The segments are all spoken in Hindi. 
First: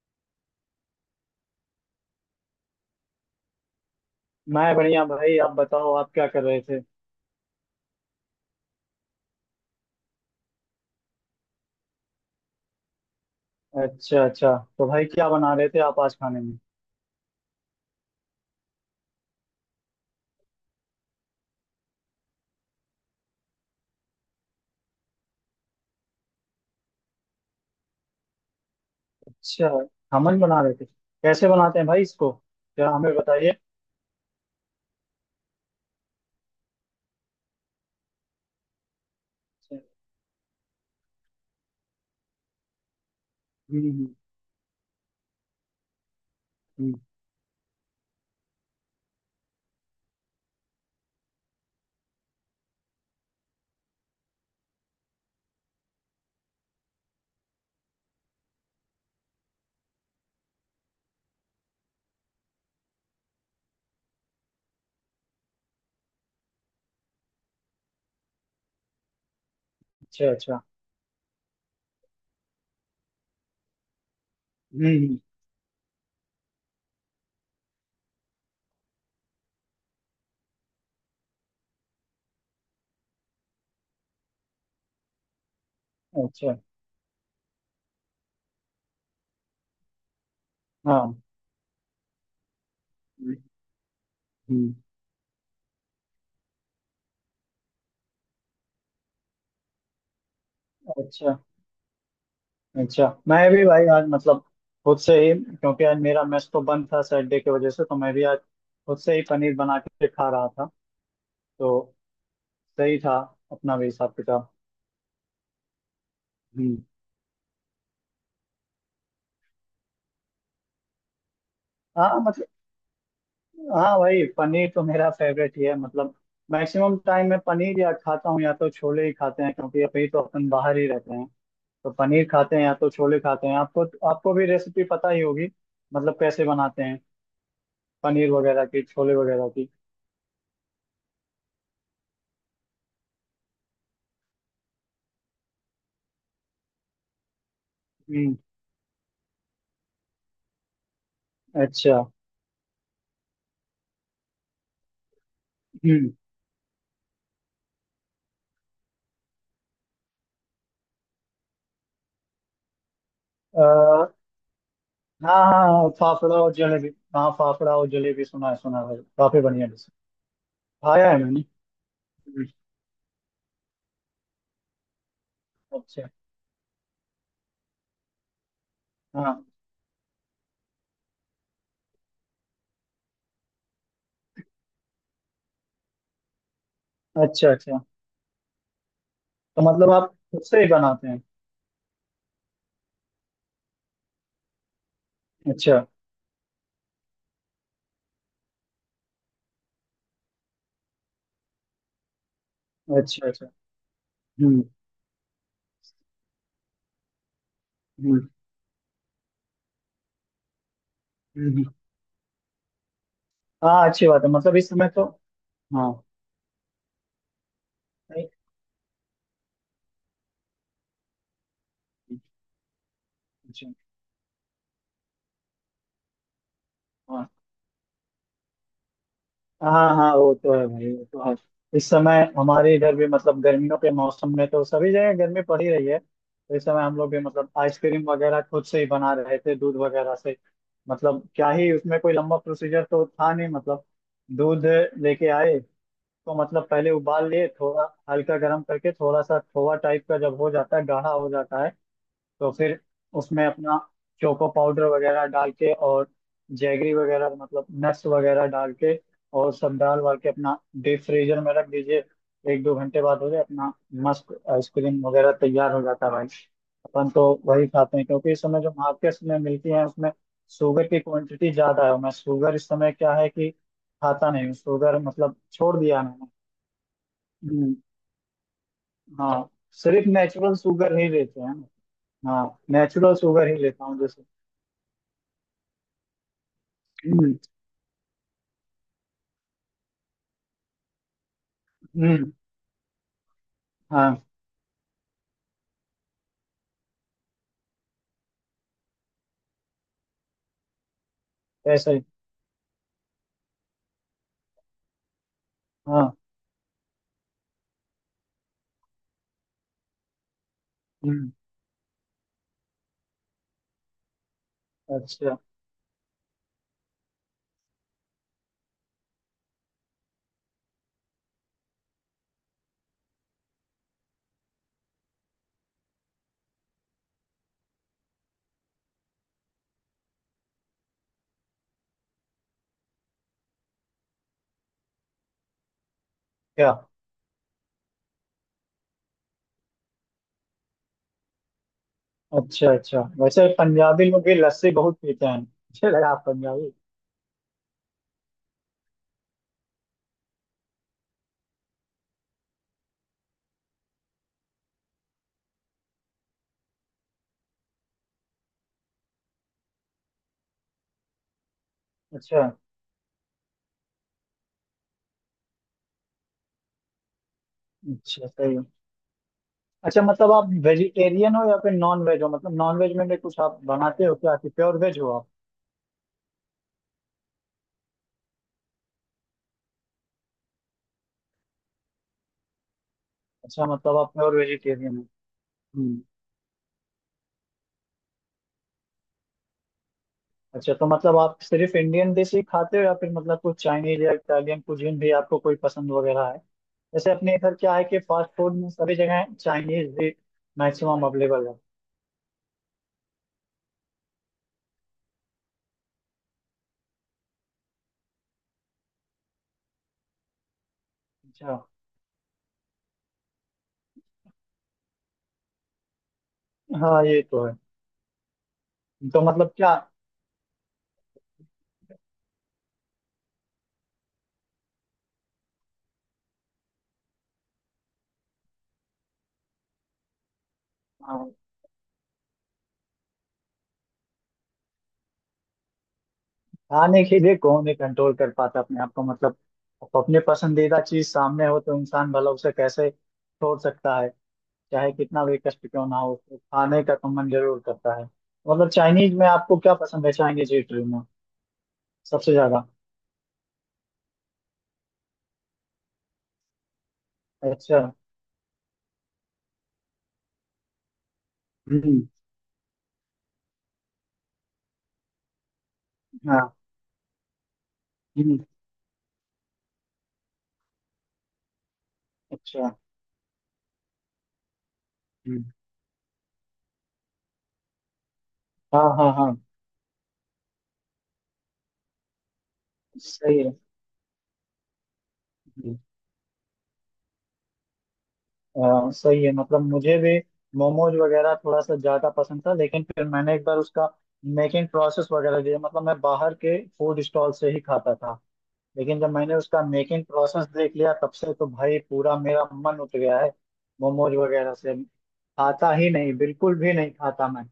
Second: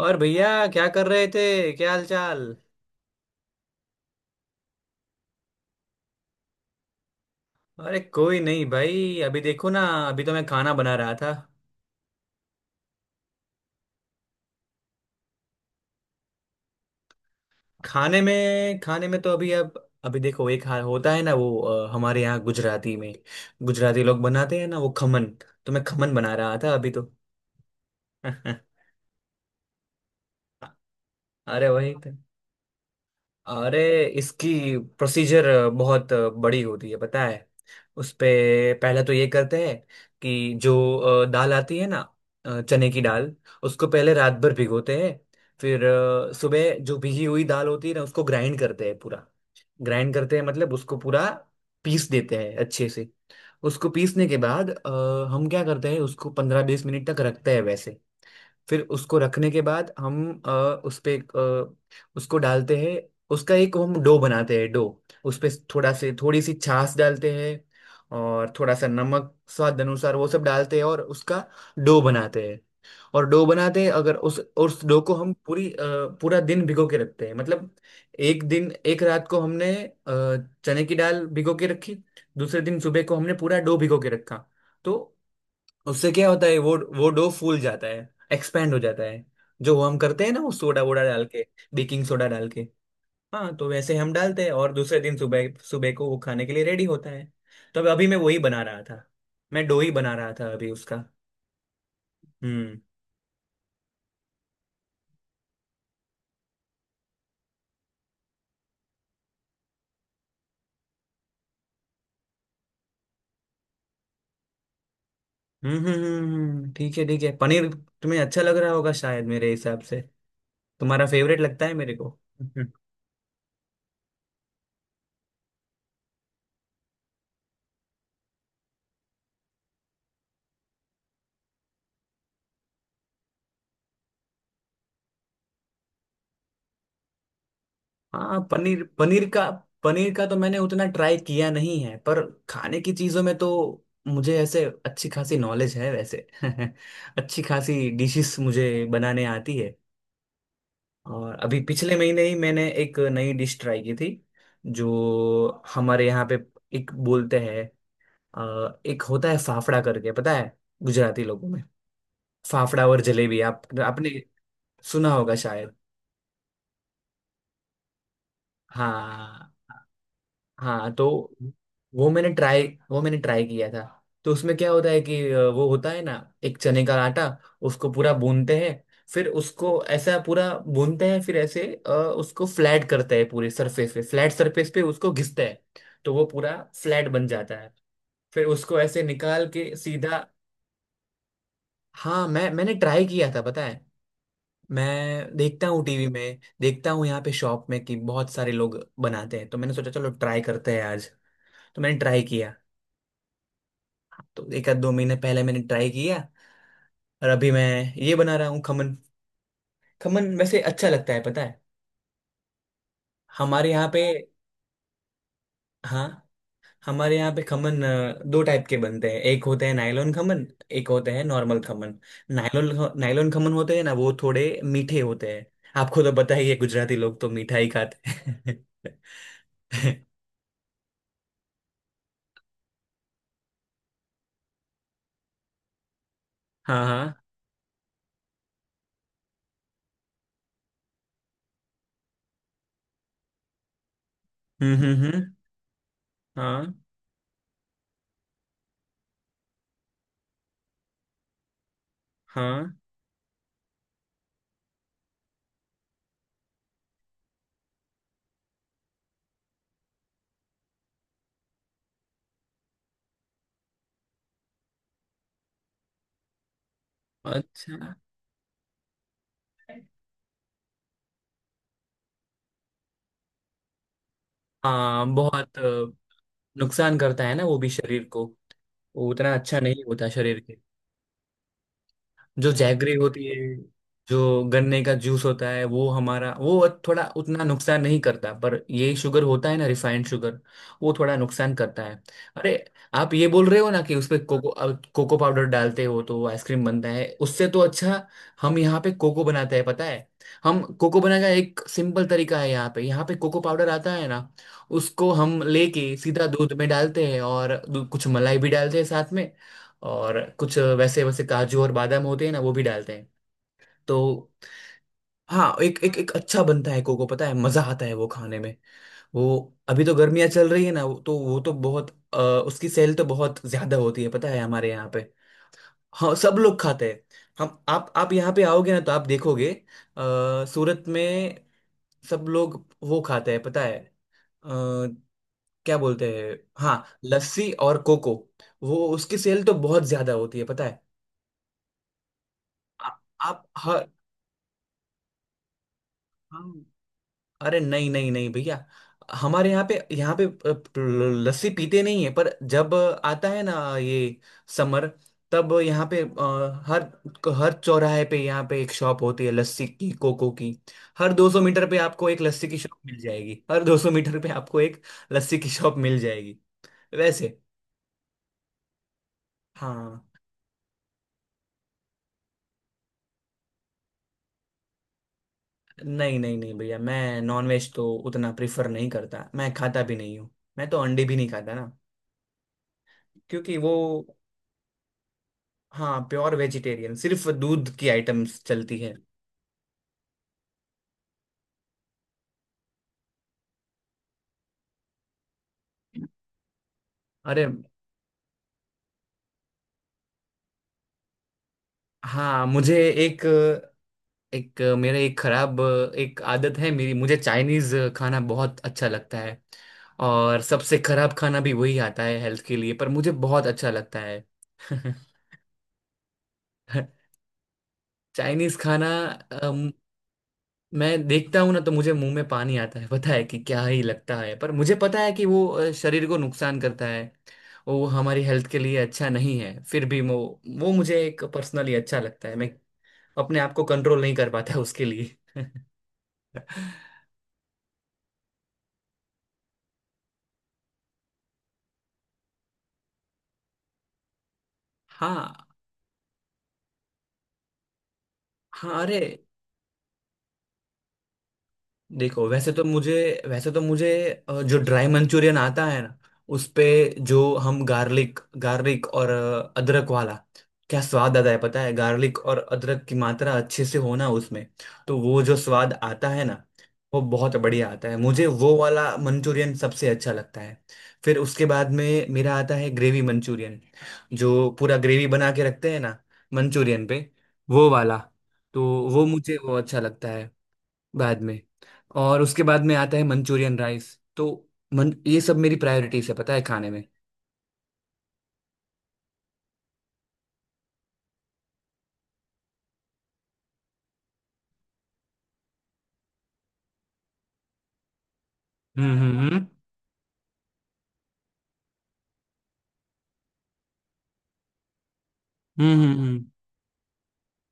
और भैया क्या कर रहे थे, क्या हाल चाल? मैं बढ़िया भाई। आप बताओ, आप क्या कर रहे थे? अरे कोई नहीं भाई, अभी देखो ना। अभी तो मैं खाना बना रहा था। अच्छा अच्छा, तो भाई क्या बना रहे थे आप आज खाने में? खाने में तो अभी देखो, एक होता है ना वो, हमारे यहाँ गुजराती में। गुजराती लोग बनाते हैं ना वो, खमन। तो मैं खमन बना रहा था अभी तो। अच्छा, खमन बना रहे थे। कैसे अरे बनाते हैं वही भाई तो। इसको, क्या हमें बताइए। अरे, इसकी प्रोसीजर बहुत बड़ी होती है, पता है? उस पे पहला तो ये करते हैं, अच्छा। कि जो दाल आती है ना, चने की दाल, उसको हम्म, हम्म, पहले रात भर भिगोते हैं। फिर सुबह हम्म, जो भिगी हुई दाल होती है ना, उसको ग्राइंड करते हैं पूरा। ग्राइंड करते हैं मतलब उसको पूरा पीस देते हैं अच्छे से। उसको पीसने के बाद हम क्या करते हैं, उसको 15-20 मिनट तक रखते हैं वैसे। फिर उसको रखने के बाद हम उस पे उसको डालते हैं। उसका एक हम डो बनाते हैं, डो। उस पे थोड़ा से थोड़ी सी छाछ डालते हैं। और थोड़ा सा नमक स्वाद अनुसार, वो अच्छा सब अच्छा। डालते हैं और उसका डो बनाते हैं। और डो बनाते हैं, अगर उस डो को हम्म, हम पूरा दिन भिगो के रखते हैं मतलब। एक दिन, एक रात को हमने चने की दाल भिगो के रखी। दूसरे दिन सुबह को हमने पूरा डो भिगो के रखा, तो उससे क्या होता अच्छा। है, वो डो फूल जाता है। एक्सपेंड हो जाता है। जो हम करते हैं ना वो, सोडा वोडा हाँ। डाल के, बेकिंग सोडा डाल के। हम्म, हाँ, तो वैसे हम डालते हैं और हम्म, दूसरे दिन सुबह सुबह को वो खाने के लिए रेडी होता है। तो अभी मैं वही बना रहा था। मैं डो ही बना रहा था अभी उसका। अच्छा हम्म, अच्छा। मैं भी भाई आज खुद से ही, क्योंकि आज मेरा मेस तो बंद था सैटरडे की वजह से, तो मैं भी आज खुद से ही पनीर बना के खा रहा था। तो सही था अपना भी हिसाब किताब। हम्म, हम्म, हम्म। ठीक है ठीक है, पनीर। तुम्हें अच्छा लग रहा होगा शायद, मेरे हिसाब से। तुम्हारा फेवरेट लगता है मेरे को। हाँ मतलब, हाँ भाई पनीर तो मेरा फेवरेट ही है। मैक्सिमम टाइम मैं पनीर या खाता हूँ या तो छोले ही खाते हैं, क्योंकि अभी तो अपन बाहर ही रहते हैं। तो पनीर खाते हैं या तो छोले खाते हैं। आपको, आपको भी रेसिपी पता ही होगी कैसे बनाते हैं पनीर हाँ, वगैरह पनीर की, छोले वगैरह की। पनीर का तो मैंने उतना ट्राई किया नहीं है, पर खाने की चीजों में तो मुझे ऐसे अच्छी खासी नॉलेज है वैसे। अच्छी खासी हम्म। डिशेस मुझे बनाने आती है। और अभी पिछले अच्छा। महीने ही मैंने एक नई डिश ट्राई की थी। जो हमारे हम्म। यहाँ पे एक बोलते हैं, एक होता है फाफड़ा करके, पता है, गुजराती लोगों में। फाफड़ा और जलेबी, आप अह, आपने सुना होगा हाँ शायद। हाँ, फाफड़ा और जलेबी। हाँ फाफड़ा और जलेबी, सुना है, सुना है भाई। काफी हाँ, बढ़िया डिश है। हाँ। तो खाया है मैंने। हम्म, वो मैंने ट्राई किया था। तो उसमें क्या होता है, कि वो होता है अच्छा। ना, एक चने का आटा। उसको पूरा भूनते हैं। फिर हाँ। उसको ऐसा पूरा भूनते हैं, फिर ऐसे उसको फ्लैट करते हैं, पूरे सरफेस पे, फ्लैट सरफेस पे उसको घिसते हैं। तो वो पूरा फ्लैट बन अच्छा जाता है। अच्छा, फिर उसको ऐसे निकाल तो के आप सीधा। खुद से ही बनाते हैं? हाँ, मैंने ट्राई किया था, पता है। मैं देखता अच्छा हूँ, टीवी में देखता हूँ, यहाँ पे शॉप में कि बहुत सारे लोग बनाते हैं, तो मैंने सोचा चलो ट्राई करते हैं आज। तो मैंने ट्राई किया। अच्छा। अच्छा। तो हम्म। एक आध दो महीने पहले मैंने ट्राई किया। और अभी मैं ये हम्म, बना रहा हूँ, खमन। खमन वैसे अच्छा लगता है, पता है, हम्म। हमारे यहाँ हाँ पे। अच्छी बात है, इस समय तो। हाँ। हाँ। हमारे यहाँ पे खमन नहीं, दो टाइप के बनते हैं, एक होते हैं नायलॉन खमन। एक होते हैं normal khaman. Nylon, nylon khaman अच्छा, होते हैं ना, वो थोड़े मीठे होते हैं। आपको तो पता ही है, गुजराती लोग हाँ तो मीठा ही खाते हैं। हाँ, हाँ वो तो है भाई, वो तो है। इस समय हमारे इधर भी गर्मियों के मौसम में तो सभी जगह गर्मी पड़ ही रही है, तो इस समय हाँ, हम लोग भी हाँ। आइसक्रीम वगैरह खुद से ही बना रहे थे दूध वगैरह से। क्या ही उसमें कोई लंबा प्रोसीजर तो था नहीं। दूध हम्म, हम्म, लेके आए, तो हाँ, पहले उबाल लिए थोड़ा, हल्का गर्म करके, थोड़ा सा खोआ टाइप का जब हो जाता है, गाढ़ा हो जाता है, तो हाँ, फिर उसमें अपना चोको पाउडर वगैरह डाल के, और जैगरी वगैरह नट्स वगैरह डाल के, और सब डाल वाल के अपना डीप फ्रीजर में रख दीजिए। एक दो घंटे बाद हो जाए अपना मस्त आइसक्रीम वगैरह तैयार हो जाता है भाई। अपन तो वही अच्छा। खाते हैं, क्योंकि इस समय जो मार्केट्स में मिलती है उसमें शुगर की क्वांटिटी ज्यादा है। और मैं शुगर इस समय, क्या है कि, खाता नहीं हूँ शुगर, हाँ, बहुत छोड़ दिया मैंने। नुकसान करता है ना वो भी हम्म, शरीर को। वो उतना हाँ, अच्छा नहीं सिर्फ होता शरीर नेचुरल के। शुगर ही लेते हैं ना। जो हाँ जैगरी नेचुरल होती है, शुगर ही लेता हूँ जैसे। जो गन्ने का जूस होता है, वो हमारा वो थोड़ा हम्म। उतना नुकसान नहीं करता, पर ये शुगर होता है ना, रिफाइंड शुगर। वो थोड़ा नुकसान करता है। हम्म, अरे, आप ये बोल रहे हो ना कि उस पे हाँ। कोको, अब कोको पाउडर डालते हो तो आइसक्रीम बनता है उससे, तो अच्छा। हम यहाँ पे कोको बनाते हैं, पता है। हम कोको बनाने का एक ऐसे ही, सिंपल तरीका है, यहाँ पे, यहाँ पे कोको पाउडर आता है ना। उसको हम लेके हाँ। सीधा दूध में डालते हैं, और कुछ मलाई भी डालते हैं साथ में। और कुछ वैसे वैसे हम्म। काजू और बादाम होते हैं ना, वो भी डालते हैं। तो अच्छा। हाँ, एक एक एक अच्छा बनता है कोको, पता है, मजा आता है वो खाने में। वो अभी तो गर्मियाँ चल रही है ना, तो वो तो बहुत अ, उसकी सेल तो बहुत ज्यादा होती है, पता है, हमारे यहाँ पे। हाँ, सब लोग खाते हैं हम। आप यहाँ पे आओगे ना तो आप देखोगे, सूरत में सब लोग वो खाते हैं, पता है। अ, क्या बोलते हैं? क्या? हाँ, लस्सी और कोको। वो उसकी सेल तो बहुत ज्यादा होती है, पता है। अच्छा आ- अच्छा, आप, वैसे हाँ, पंजाबी लोग भी लस्सी बहुत पीते हैं, मुझे लगा आप हाँ। पंजाबी। अरे नहीं नहीं नहीं भैया, हमारे यहाँ पे, लस्सी पीते नहीं है, पर जब आता है ना ये समर, तब यहाँ पे हर हर चौराहे पे यहाँ पे एक शॉप होती है, लस्सी की, कोको की। हर 200 मीटर पे आपको एक अच्छा लस्सी की शॉप मिल जाएगी, हर 200 मीटर पे आपको एक लस्सी की शॉप मिल जाएगी वैसे। अच्छा, सही है। अच्छा हाँ। आप वेजिटेरियन हो या फिर नॉन वेज हो, नॉन वेज में भी कुछ आप बनाते हो क्या, कि प्योर वेज हो आप? नहीं नहीं नहीं भैया, मैं नॉनवेज तो उतना प्रिफर नहीं करता, मैं खाता भी नहीं हूँ। मैं तो अंडे भी नहीं खाता ना, क्योंकि अच्छा वो। आप प्योर वेजिटेरियन हो? हाँ, हम्म। प्योर वेजिटेरियन, सिर्फ दूध की आइटम्स चलती है। अच्छा, तो आप सिर्फ इंडियन डिश ही खाते हो या फिर कुछ चाइनीज या इटालियन कुजीन भी आपको कोई पसंद वगैरह है? जैसे अपने अरे इधर क्या है कि फास्ट फूड में सभी जगह चाइनीज भी मैक्सिमम अवेलेबल है। हाँ, मुझे एक एक मेरे एक खराब एक आदत है मेरी, मुझे चाइनीज खाना बहुत अच्छा लगता है। और सबसे खराब खाना भी अच्छा। वही आता है हेल्थ के लिए, पर मुझे बहुत अच्छा लगता है। हाँ ये तो है। चाइनीज खाना तो क्या, मैं देखता हूँ ना, तो मुझे मुंह में पानी आता है, पता है, कि क्या ही लगता है। पर मुझे पता है कि वो शरीर को नुकसान करता है। वो हमारी हेल्थ के लिए अच्छा नहीं है, फिर भी वो मुझे एक हाँ, पर्सनली अच्छा लगता है। मैं अपने आप को कंट्रोल नहीं कर पाता उसके लिए। खाने के लिए कौन ही कंट्रोल कर पाता अपने आप को, अपने पसंदीदा चीज सामने हो तो इंसान भला उसे कैसे छोड़ सकता है। चाहे कितना हाँ, भी कष्ट क्यों ना हो तो खाने का तो मन जरूर करता है। हाँ। अरे चाइनीज में आपको क्या पसंद है, चाइनीज इटली में देखो, सबसे ज्यादा? वैसे तो मुझे जो ड्राई मंचूरियन आता है ना, उस पे जो हम अच्छा। गार्लिक गार्लिक और अदरक वाला, क्या स्वाद आता है, पता है, हम्म। गार्लिक और अदरक की मात्रा अच्छे से होना उसमें। तो वो जो स्वाद आता है ना, हाँ। वो बहुत बढ़िया आता है। मुझे हम्म। वो वाला मंचूरियन सबसे अच्छा लगता है। फिर उसके बाद में मेरा आता है अच्छा। ग्रेवी मंचूरियन, जो पूरा ग्रेवी बना हम्म, के रखते हैं ना मंचूरियन पे, वो वाला। तो हाँ वो हाँ हाँ, मुझे वो अच्छा लगता है बाद में। और उसके बाद में आता है सही मंचूरियन राइस। तो मन ये सब मेरी है। प्रायोरिटीज है, पता है, खाने में। सही है, मुझे भी मोमोज वगैरह थोड़ा सा ज्यादा पसंद था, लेकिन फिर मैंने एक बार उसका मेकिंग प्रोसेस वगैरह दिया। मैं बाहर के फूड स्टॉल से ही खाता था, हम्म, लेकिन जब हम्म, मैंने हम्म, उसका मेकिंग प्रोसेस देख लिया तब से तो भाई पूरा मेरा मन उठ गया है। मोमोज वगैरह से हम्म, खाता ही नहीं, बिल्कुल भी नहीं खाता मैं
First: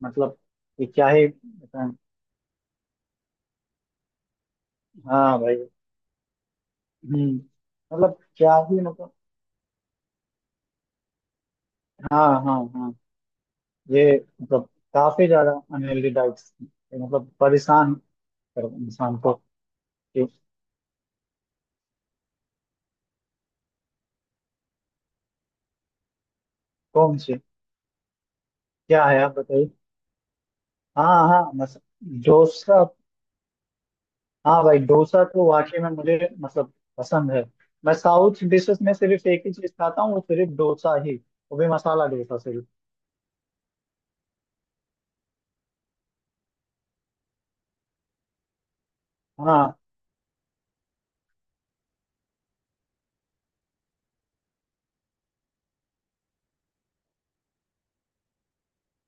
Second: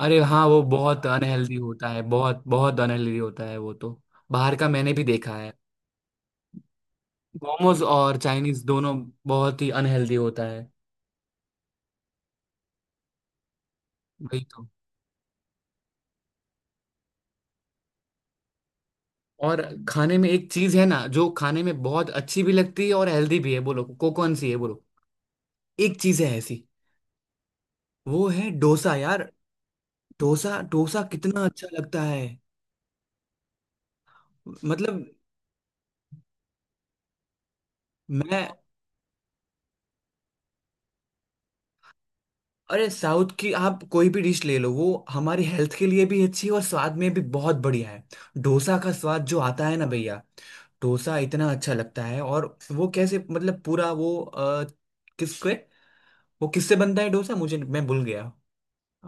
अरे मतलब हाँ, वो कि बहुत क्या ही। अनहेल्दी होता है, बहुत बहुत अनहेल्दी होता है वो तो। बाहर का मैंने भी देखा हाँ है, भाई। हम्म। मोमोज और क्या चाइनीज ही, दोनों बहुत ही अनहेल्दी होता है, हाँ हाँ हाँ, ये, वही मतलब तो। काफी ज्यादा अनहेल्दी डाइट, परेशान पर इंसान को। और खाने ये में एक चीज है ना जो खाने में बहुत अच्छी भी लगती है और हेल्दी भी है, बोलो को कौन सी है, बोलो। एक चीज है ऐसी, कौन सी? वो है डोसा क्या है, यार। आप बताइए। डोसा, डोसा हाँ हाँ कितना अच्छा मस, लगता है, डोसा। हाँ भाई मतलब डोसा तो वाकई में मुझे पसंद है। मैं साउथ मैं। डिशेस में सिर्फ एक ही चीज खाता हूँ, वो सिर्फ डोसा ही, वो भी मसाला डोसा सिर्फ। अरे साउथ की आप कोई भी डिश ले लो, वो हमारी हेल्थ के लिए भी अच्छी है और स्वाद में भी बहुत बढ़िया है। डोसा का स्वाद जो आता हाँ। है ना भैया, डोसा इतना अच्छा लगता है। और वो कैसे मतलब पूरा वो, किसके वो किससे बनता है डोसा, मुझे मैं भूल गया। अ,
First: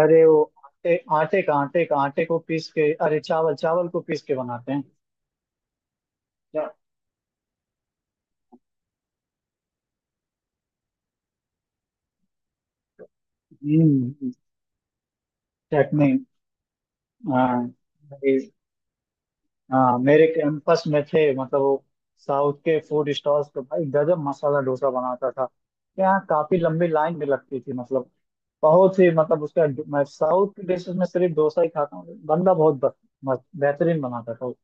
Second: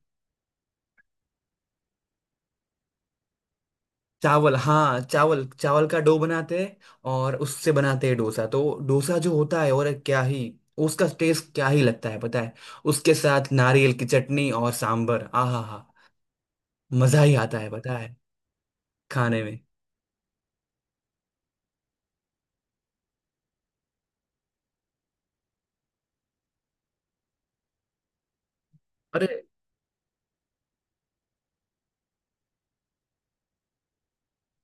अरे वो आटे आटे का आटे का आटे को पीस के, अरे चावल चावल को पीस के चावल, बनाते हैं। हाँ, चावल चावल का डो बनाते क्या-। हैं। और उससे बनाते हैं डोसा। तो डोसा जो होता है, और क्या ही उसका टेस्ट, क्या ही लगता है, पता है। उसके साथ नारियल की हम्म। चटनी और सांभर, आहा, चटनी। मजा ही आता है, हाँ पता है, खाने में। हाँ, मेरे कैंपस में थे वो साउथ के फूड स्टॉल्स, तो भाई गजब मसाला डोसा बनाता था। यहाँ काफी लंबी लाइन भी लगती थी बहुत ही अरे उसका। मैं साउथ की डिशेस में सिर्फ डोसा ही खाता हूँ। बंदा बहुत ब-, मस्त-, बेहतरीन बनाता था वो।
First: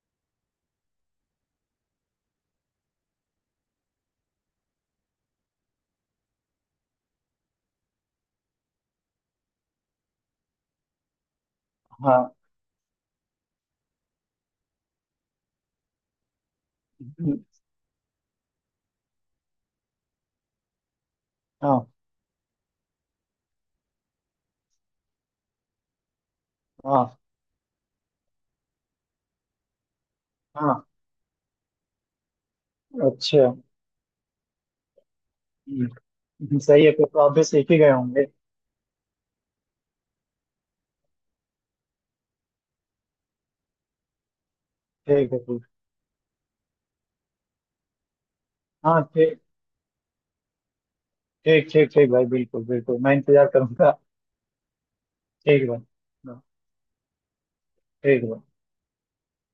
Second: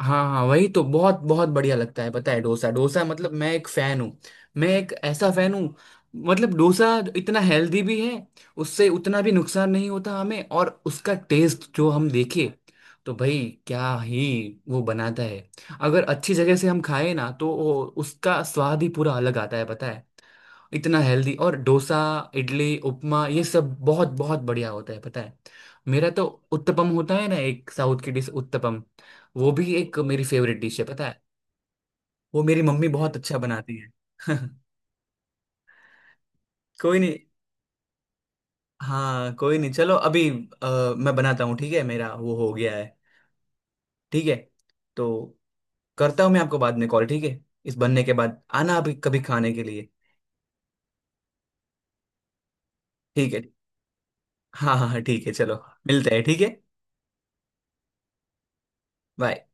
हाँ, हाँ, वही तो, बहुत बहुत बढ़िया लगता है, पता है। डोसा, डोसा मतलब मैं एक फैन हूँ। मैं एक ऐसा फैन हूँ। मतलब डोसा इतना हेल्दी भी है, उससे उतना भी नुकसान नहीं होता हमें, और उसका टेस्ट जो हम हाँ। देखे, तो भाई क्या ही वो बनाता है। अगर अच्छी जगह से हम खाए ना, हम्म, तो उसका स्वाद ही पूरा अलग आता है, पता है। इतना हेल्दी और हाँ डोसा, इडली, उपमा, ये सब बहुत बहुत बढ़िया होता है, पता है। मेरा तो उत्तपम होता हाँ है ना, एक साउथ की डिश, उत्तपम। वो भी एक मेरी फेवरेट डिश है, हाँ, पता है। वो मेरी मम्मी बहुत अच्छा अच्छा। बनाती है। सही है, कोई फिर नहीं, तो आप भी सीख ही गए होंगे। हाँ कोई नहीं, चलो अभी मैं बनाता हूँ। ठीक है, मेरा वो हो गया है। ठीक है। तो ठीक है, ठीक। करता हूँ मैं आपको बाद में कॉल, ठीक है। इस बनने के बाद आना अभी हाँ कभी ठीक, खाने के लिए। ठीक ठीक ठीक भाई, बिल्कुल बिल्कुल, मैं ठीक है। इंतजार करूंगा। हाँ, हाँ, हाँ, ठीक है, चलो ठीक है भाई। मिलते हैं। ठीक हाँ, है, ठीक है भाई। बाय।